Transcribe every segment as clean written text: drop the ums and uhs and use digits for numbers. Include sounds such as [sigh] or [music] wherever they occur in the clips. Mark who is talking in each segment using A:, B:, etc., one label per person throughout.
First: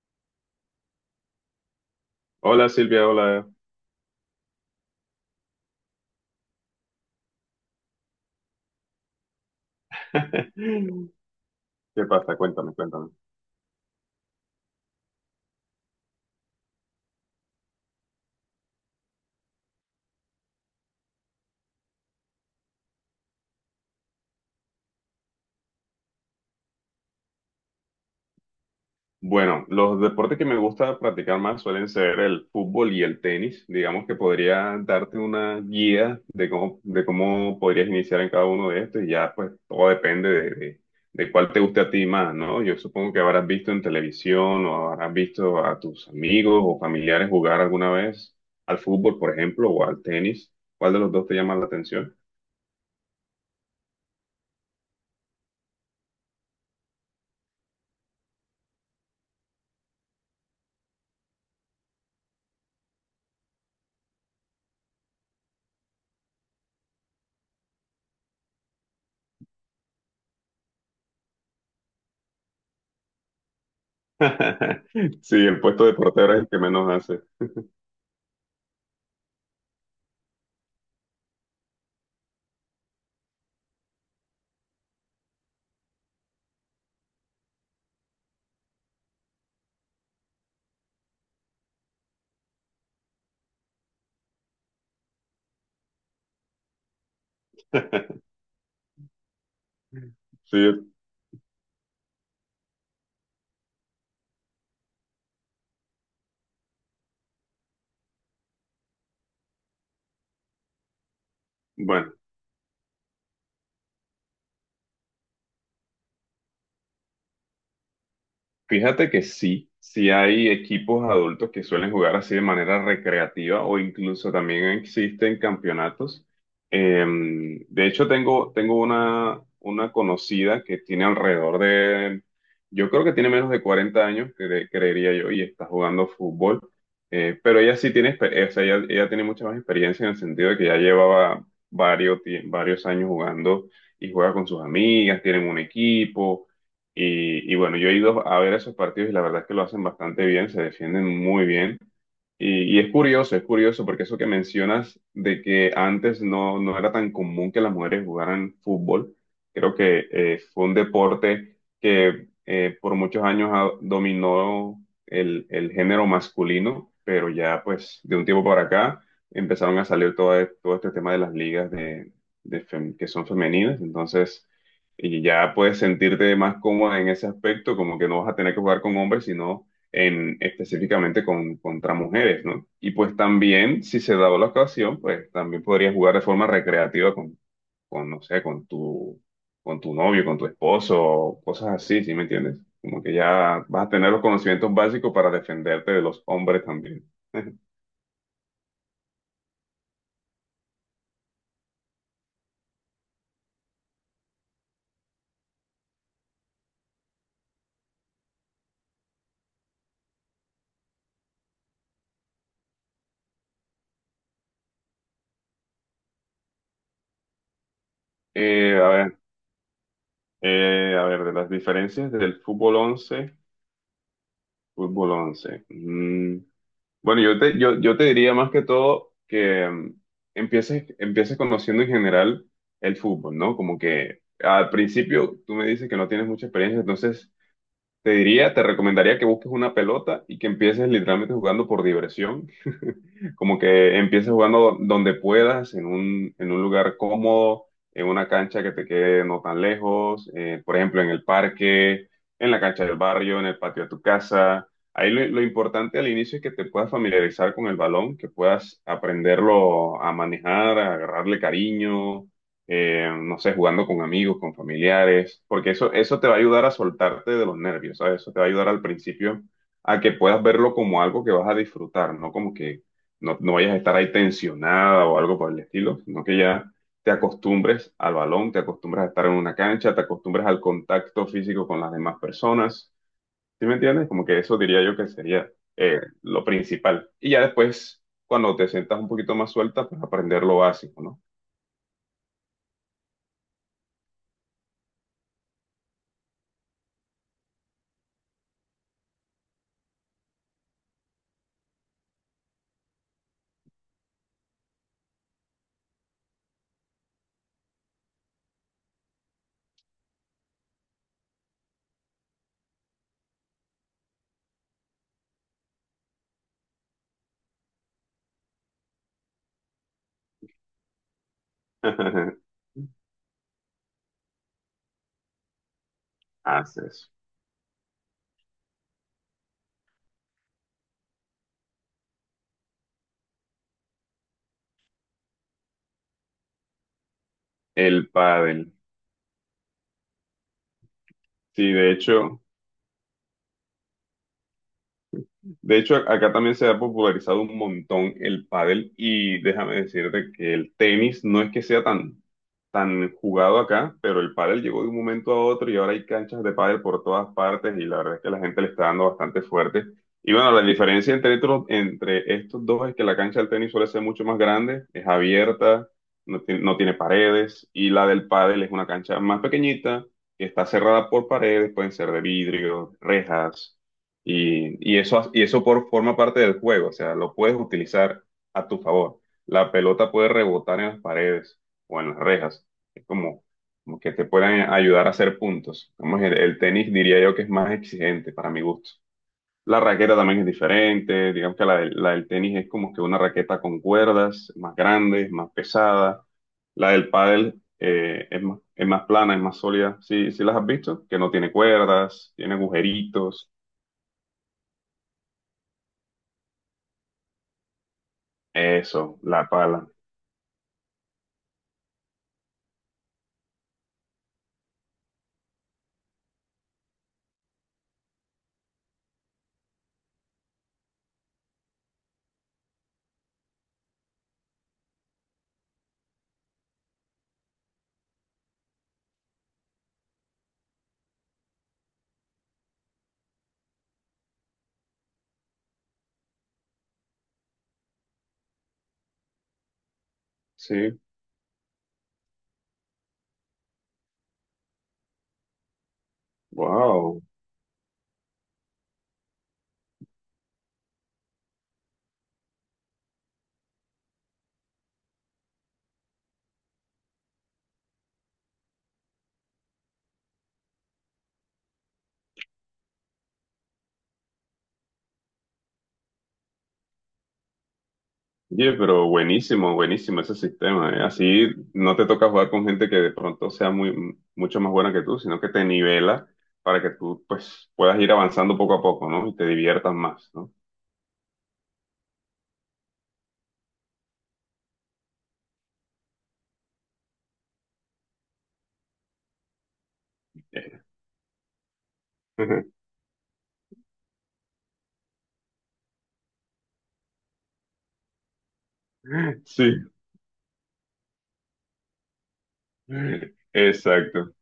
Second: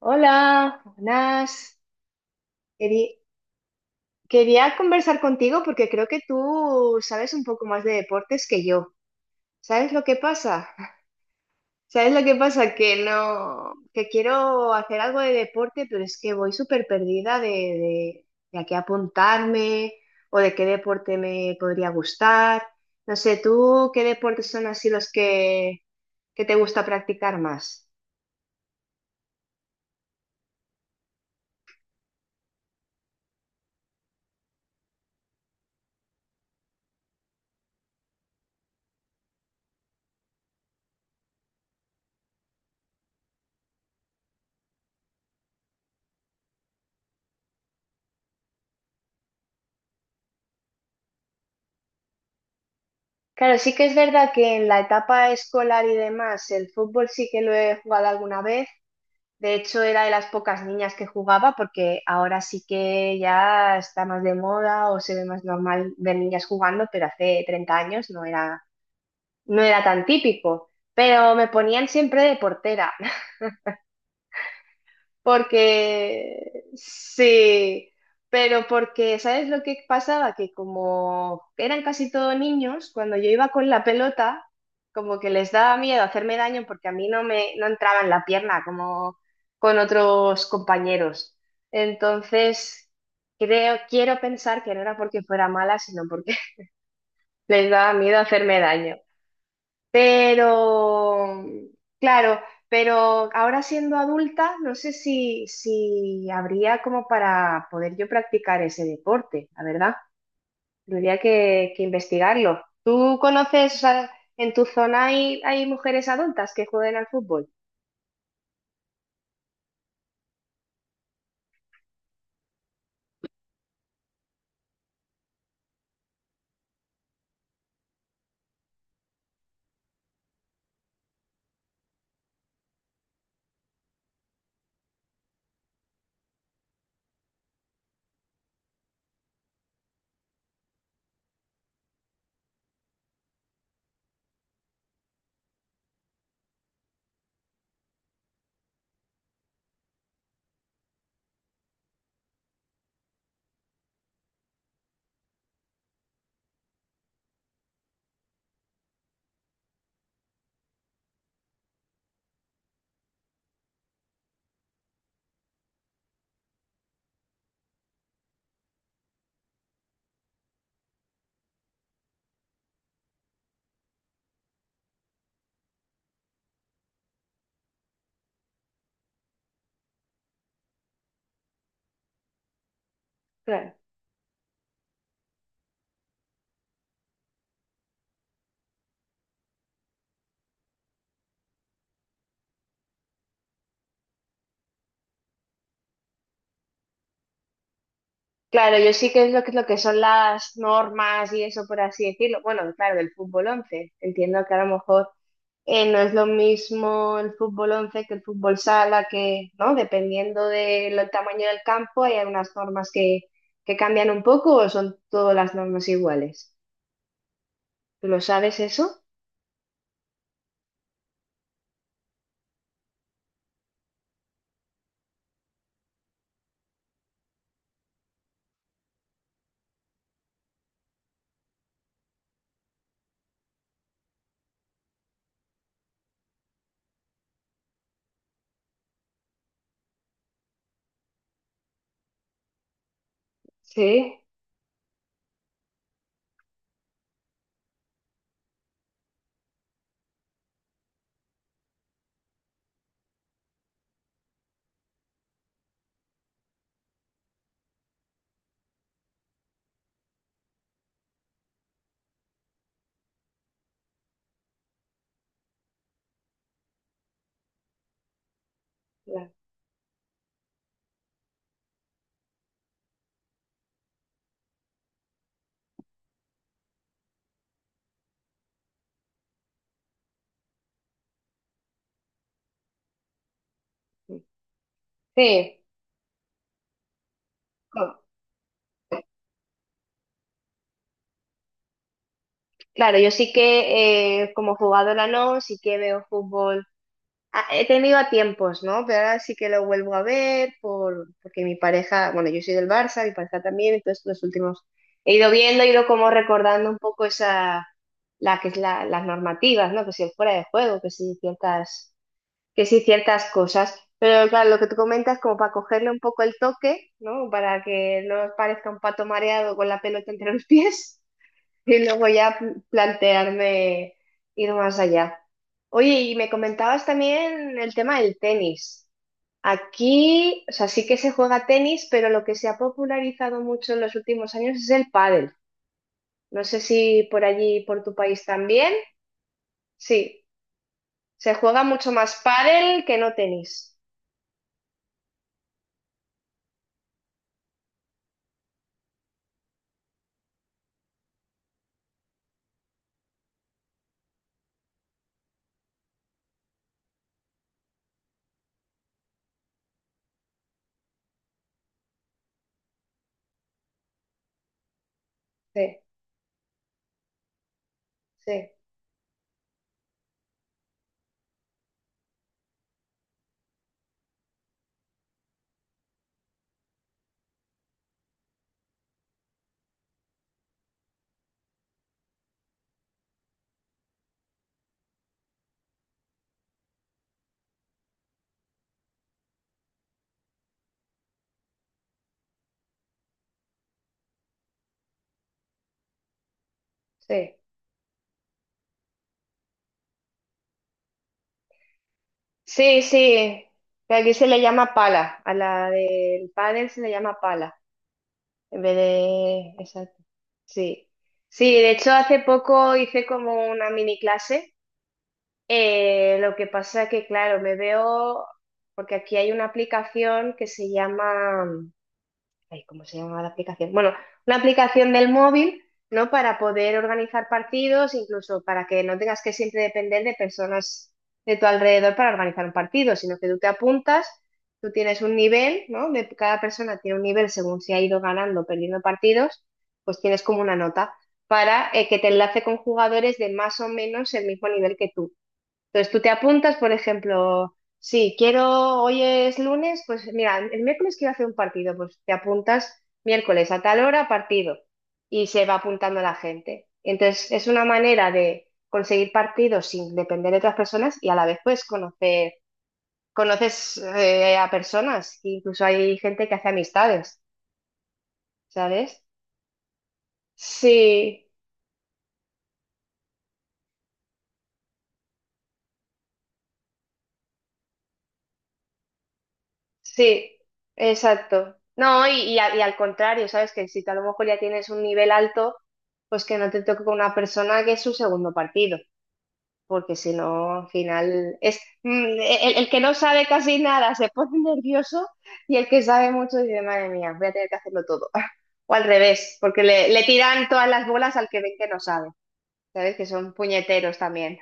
A: Hola, buenas.
B: Hola Silvia,
A: Quería,
B: hola.
A: quería conversar contigo porque creo que tú sabes un poco más de deportes que yo. ¿Sabes lo que pasa?
B: [laughs]
A: [laughs]
B: ¿Qué
A: ¿Sabes lo que
B: pasa? Cuéntame,
A: pasa? Que
B: cuéntame.
A: no, que quiero hacer algo de deporte, pero es que voy súper perdida de a qué apuntarme o de qué deporte me podría gustar. No sé, ¿tú qué deportes son así que te gusta practicar más?
B: Bueno, los deportes que me gusta practicar más suelen ser el fútbol y el tenis. Digamos que podría darte una guía de cómo podrías iniciar en cada uno de estos y ya pues todo depende de cuál te guste a ti más, ¿no? Yo supongo que habrás visto en televisión o habrás visto a tus amigos o familiares jugar alguna vez al fútbol, por ejemplo, o al tenis. ¿Cuál de los dos te llama la atención?
A: Claro, sí que es verdad que en la etapa escolar y demás, el fútbol sí que lo he jugado alguna vez. De hecho, era de las pocas niñas que jugaba porque ahora sí que ya está más de moda o se ve más normal ver niñas jugando, pero hace 30 años no era tan típico. Pero me ponían siempre de portera.
B: [laughs] Sí, el puesto de portero es el que
A: Porque
B: menos hace.
A: sí, pero porque, ¿sabes lo que pasaba? Que como eran casi todos niños, cuando yo iba con la pelota, como que les daba miedo hacerme daño porque a mí no entraba en la pierna como con otros compañeros. Entonces, quiero pensar que no era porque fuera mala, sino porque [laughs] les daba miedo hacerme daño.
B: Sí,
A: Pero, claro, pero ahora siendo adulta, no sé si habría como para poder yo practicar ese deporte, la verdad. Tendría que
B: bueno,
A: investigarlo. ¿Tú conoces, o sea, en tu zona hay, hay mujeres adultas que jueguen al fútbol?
B: fíjate que sí, sí hay equipos adultos que suelen jugar así de manera recreativa o incluso también existen campeonatos. Eh, de hecho, tengo una conocida que tiene alrededor de, yo creo que tiene menos de 40 años, creería yo, y está jugando fútbol. Pero ella sí o sea, ella tiene mucha más experiencia en el sentido de que ya llevaba varios años jugando y juega con sus amigas, tienen un equipo. Y bueno, yo he ido a ver esos partidos y la verdad es que lo hacen bastante bien, se defienden muy bien. Y es curioso porque eso que mencionas de que antes no era tan común que las mujeres jugaran fútbol, creo que fue un deporte que por muchos años dominó el género masculino, pero ya pues de un tiempo para acá empezaron a salir todo este tema de las ligas que son femeninas. Entonces y ya puedes sentirte más cómoda en ese aspecto, como que no vas a tener que jugar con hombres, sino en, específicamente con, contra mujeres, ¿no? Y pues
A: Claro.
B: también, si se da la ocasión, pues también podrías jugar de forma recreativa no sé, con tu novio, con tu esposo, cosas así, ¿sí me entiendes? Como que ya vas a tener los conocimientos básicos para defenderte de los hombres también. [laughs]
A: Claro, yo sí que es lo que son las normas y eso, por así decirlo. Bueno, claro, del fútbol 11. Entiendo que a lo mejor no es lo mismo el fútbol 11 que el fútbol sala, que, ¿no? Dependiendo del tamaño del campo, hay algunas normas que cambian un poco, o son todas las normas iguales. ¿Tú lo sabes
B: A
A: eso?
B: ver, a ver, de las diferencias del fútbol 11. Bueno, yo te diría más que todo que empieces conociendo en general el fútbol, ¿no? Como que al principio tú me dices que no tienes mucha experiencia. Entonces te recomendaría que busques una pelota y que empieces literalmente jugando por diversión, como que
A: Sí.
B: empieces jugando donde puedas, en un lugar cómodo, en una cancha que te quede no tan lejos, por ejemplo, en el parque, en la cancha del barrio, en el patio de tu casa. Ahí lo importante al inicio es que te puedas familiarizar con el balón, que puedas aprenderlo a manejar, a agarrarle cariño, no sé, jugando con amigos, con familiares, porque eso te va a ayudar a soltarte de los nervios, ¿sabes? Eso te va a ayudar al
A: la-
B: principio a que puedas verlo como algo que vas a disfrutar, no como que, no vayas a estar ahí tensionada o algo por el estilo, sino que ya te acostumbres al balón, te acostumbres a estar en una cancha, te acostumbres al contacto físico con las demás personas. ¿Sí me entiendes? Como que eso diría yo que sería
A: Sí.
B: lo principal. Y ya después,
A: Co-
B: cuando te sientas un poquito más suelta, pues aprender lo básico, ¿no?
A: Claro, yo sí que como jugadora no, sí que veo fútbol. He tenido a tiempos, ¿no? Pero ahora sí que lo vuelvo a ver porque mi pareja, bueno, yo soy del Barça, mi pareja también, entonces los últimos he ido viendo, he ido como recordando un poco la que es las normativas, ¿no? Que si el fuera de juego, que si ciertas cosas. Pero claro, lo que tú comentas, como para cogerle un poco el toque, ¿no? Para que no parezca un pato mareado con la pelota entre los pies. Y luego ya
B: [laughs]
A: plantearme ir más allá. Oye, y me comentabas
B: Haces
A: también el tema del tenis. Aquí, o sea, sí que se juega tenis, pero lo que se ha popularizado mucho en los últimos años es el pádel. No sé si por allí, por tu
B: el
A: país
B: pádel.
A: también. Sí, se juega
B: Sí, de
A: mucho más
B: hecho.
A: pádel que no tenis.
B: De hecho, acá también se ha popularizado un montón el pádel y déjame decirte que el tenis no es que sea tan jugado acá, pero el pádel llegó de un momento a otro y ahora hay canchas de pádel por todas partes y la verdad es que la gente le está dando bastante fuerte. Y bueno, la diferencia entre estos dos es que la cancha del tenis suele ser mucho más grande, es
A: Sí,
B: abierta, no tiene paredes y la del
A: sí,
B: pádel es una cancha más pequeñita que está cerrada por paredes, pueden ser de vidrio, rejas. Y eso forma parte del juego, o sea, lo puedes utilizar a tu favor. La pelota puede rebotar en las paredes o en las rejas. Es como que te pueden ayudar a hacer puntos. Como es el tenis diría yo que es más exigente para mi gusto. La raqueta también es diferente. Digamos que la del tenis es como que una raqueta con cuerdas, más grande, más pesada. La del
A: sí.
B: pádel es más plana, es más sólida. Sí, sí las has visto, que no tiene cuerdas, tiene
A: Sí, sí.
B: agujeritos.
A: que Aquí se le llama pala. A la del pádel se le llama pala. En vez
B: Eso, la
A: de...
B: pala.
A: Exacto. Sí. Sí, de hecho hace poco hice como una mini clase. Lo que pasa que, claro, porque aquí hay una aplicación que se llama, ay, ¿cómo se llama la aplicación? Bueno, una aplicación del móvil, ¿no? Para poder organizar partidos, incluso para que no tengas que siempre depender de personas de tu alrededor para organizar un partido, sino que tú te apuntas, tú tienes un nivel, ¿no? Cada persona tiene un nivel según si ha ido ganando o perdiendo partidos, pues tienes como una nota
B: Sí,
A: para que te enlace con jugadores de más o menos el mismo nivel que tú. Entonces tú te apuntas, por
B: wow.
A: ejemplo, si quiero, hoy es lunes, pues mira, el miércoles quiero hacer un partido, pues te apuntas miércoles a tal hora, partido, y se va apuntando la gente. Entonces es una manera de conseguir partidos sin depender de otras personas, y a la vez conoces a personas, incluso hay gente que hace amistades,
B: Oye,
A: ¿sabes?
B: pero buenísimo, buenísimo ese sistema, ¿eh?
A: Sí.
B: Así no te toca jugar con gente que de pronto sea muy, mucho más buena que tú, sino que te nivela para que tú pues puedas ir avanzando poco a poco, ¿no? Y te diviertas
A: Sí,
B: más, ¿no?
A: exacto. No, y al contrario, ¿sabes? Que si tú a lo mejor ya tienes un nivel alto, pues que no te toque con una persona que es su segundo partido, porque si no, al final es el que
B: [laughs]
A: no sabe casi nada se pone [laughs] nervioso, y el que sabe mucho dice, madre mía, voy a tener que hacerlo todo. [laughs] O al revés,
B: Sí,
A: porque le tiran todas las bolas al que ven que no sabe, ¿sabes? Que son puñeteros
B: exacto.
A: también.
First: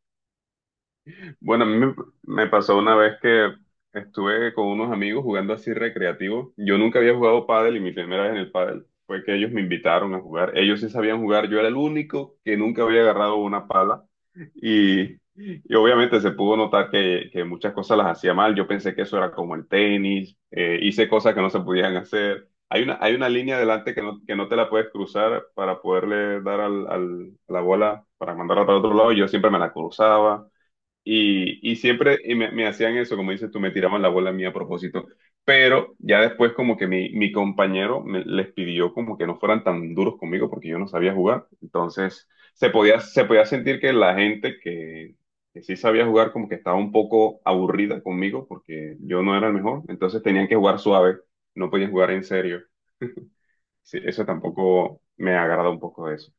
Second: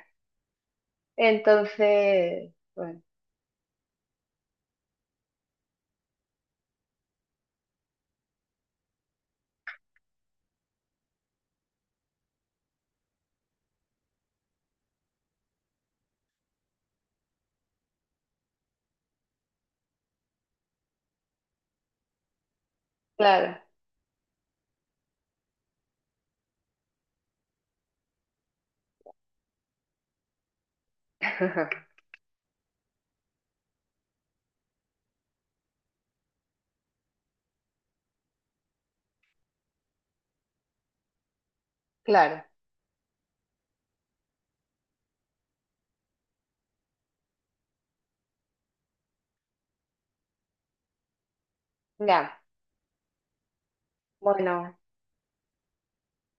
B: Bueno, a mí me
A: Entonces,
B: pasó una
A: bueno,
B: vez que estuve con unos amigos jugando así recreativo. Yo nunca había jugado pádel y mi primera vez en el pádel fue que ellos me invitaron a jugar. Ellos sí sabían jugar, yo era el único que nunca había agarrado una pala y obviamente se pudo notar que muchas cosas las hacía mal. Yo pensé que eso era como el tenis, hice cosas que no se podían hacer. Hay una línea
A: claro,
B: delante que no te la puedes cruzar para poderle dar a la bola para mandarla para otro lado. Y yo siempre me la cruzaba. Y
A: [laughs]
B: siempre y me hacían eso, como dices tú, me tiraban la bola a mí a propósito. Pero ya después como que mi compañero les pidió como que no fueran tan duros conmigo porque yo no sabía jugar. Entonces
A: claro,
B: se podía sentir que la gente que sí sabía jugar como que estaba un poco aburrida conmigo porque yo no era el mejor. Entonces tenían que jugar suave, no podían jugar en
A: ya.
B: serio. [laughs] Sí, eso
A: Bueno.
B: tampoco me agrada un poco de eso,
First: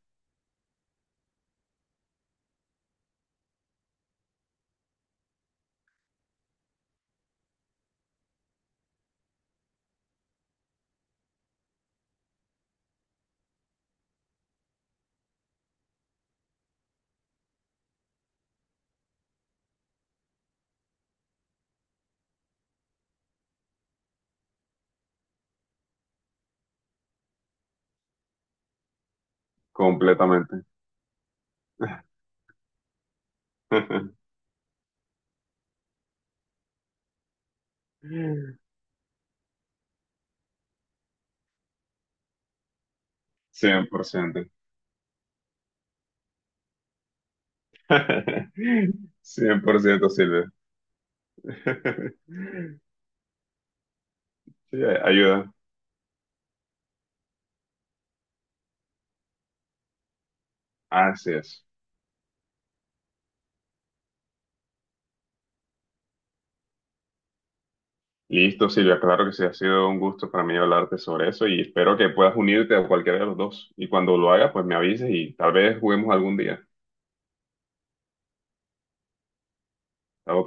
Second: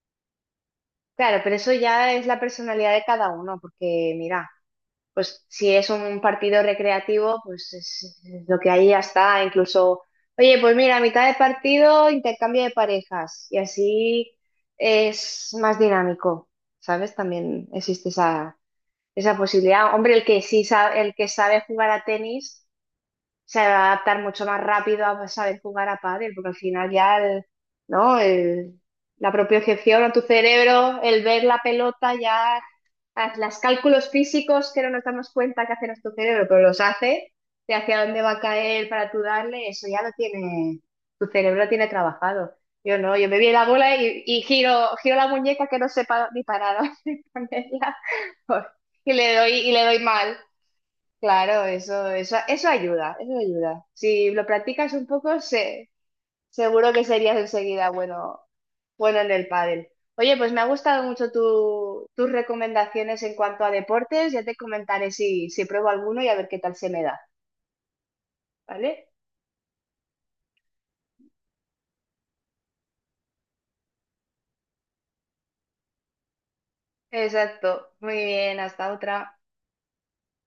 A: Claro, pero eso ya es la personalidad de cada uno, porque mira, pues si es un partido recreativo, pues es lo que ahí ya está. Incluso, oye, pues mira, a mitad de partido intercambio de parejas, y así es más dinámico, ¿sabes? También existe esa posibilidad. Hombre, el que sí sabe, el que sabe jugar a tenis se va a adaptar mucho más rápido a saber jugar a pádel, porque al final ya el, ¿no? El- la propiocepción a tu
B: completamente.
A: cerebro, el ver la pelota,
B: [laughs]
A: ya haz los cálculos físicos que no nos damos cuenta que hace nuestro cerebro, pero los hace, de hacia dónde va a caer para tú darle, eso ya lo tiene, tu cerebro lo tiene trabajado. Yo no, yo me vi la
B: cien
A: bola
B: por
A: y,
B: ciento
A: y giro la muñeca que no sepa ni parar [laughs] dónde ponerla
B: [laughs] Cien
A: y
B: por
A: le doy
B: ciento
A: mal.
B: Silvia.
A: Claro,
B: [laughs]
A: eso ayuda, eso ayuda. Si lo
B: Sí,
A: practicas un poco,
B: ayuda.
A: seguro que serías enseguida bueno en el pádel. Oye, pues me ha gustado mucho
B: Así es.
A: tus recomendaciones en cuanto a deportes. Ya te comentaré si, si pruebo alguno y a ver qué tal se me da,
B: Listo, Silvia.
A: ¿vale?
B: Claro que sí, ha sido un gusto para mí hablarte sobre eso y espero que puedas unirte a cualquiera de los dos. Y cuando lo hagas, pues me avises y tal vez juguemos algún día.
A: Exacto. Muy bien, hasta otra.
B: Estamos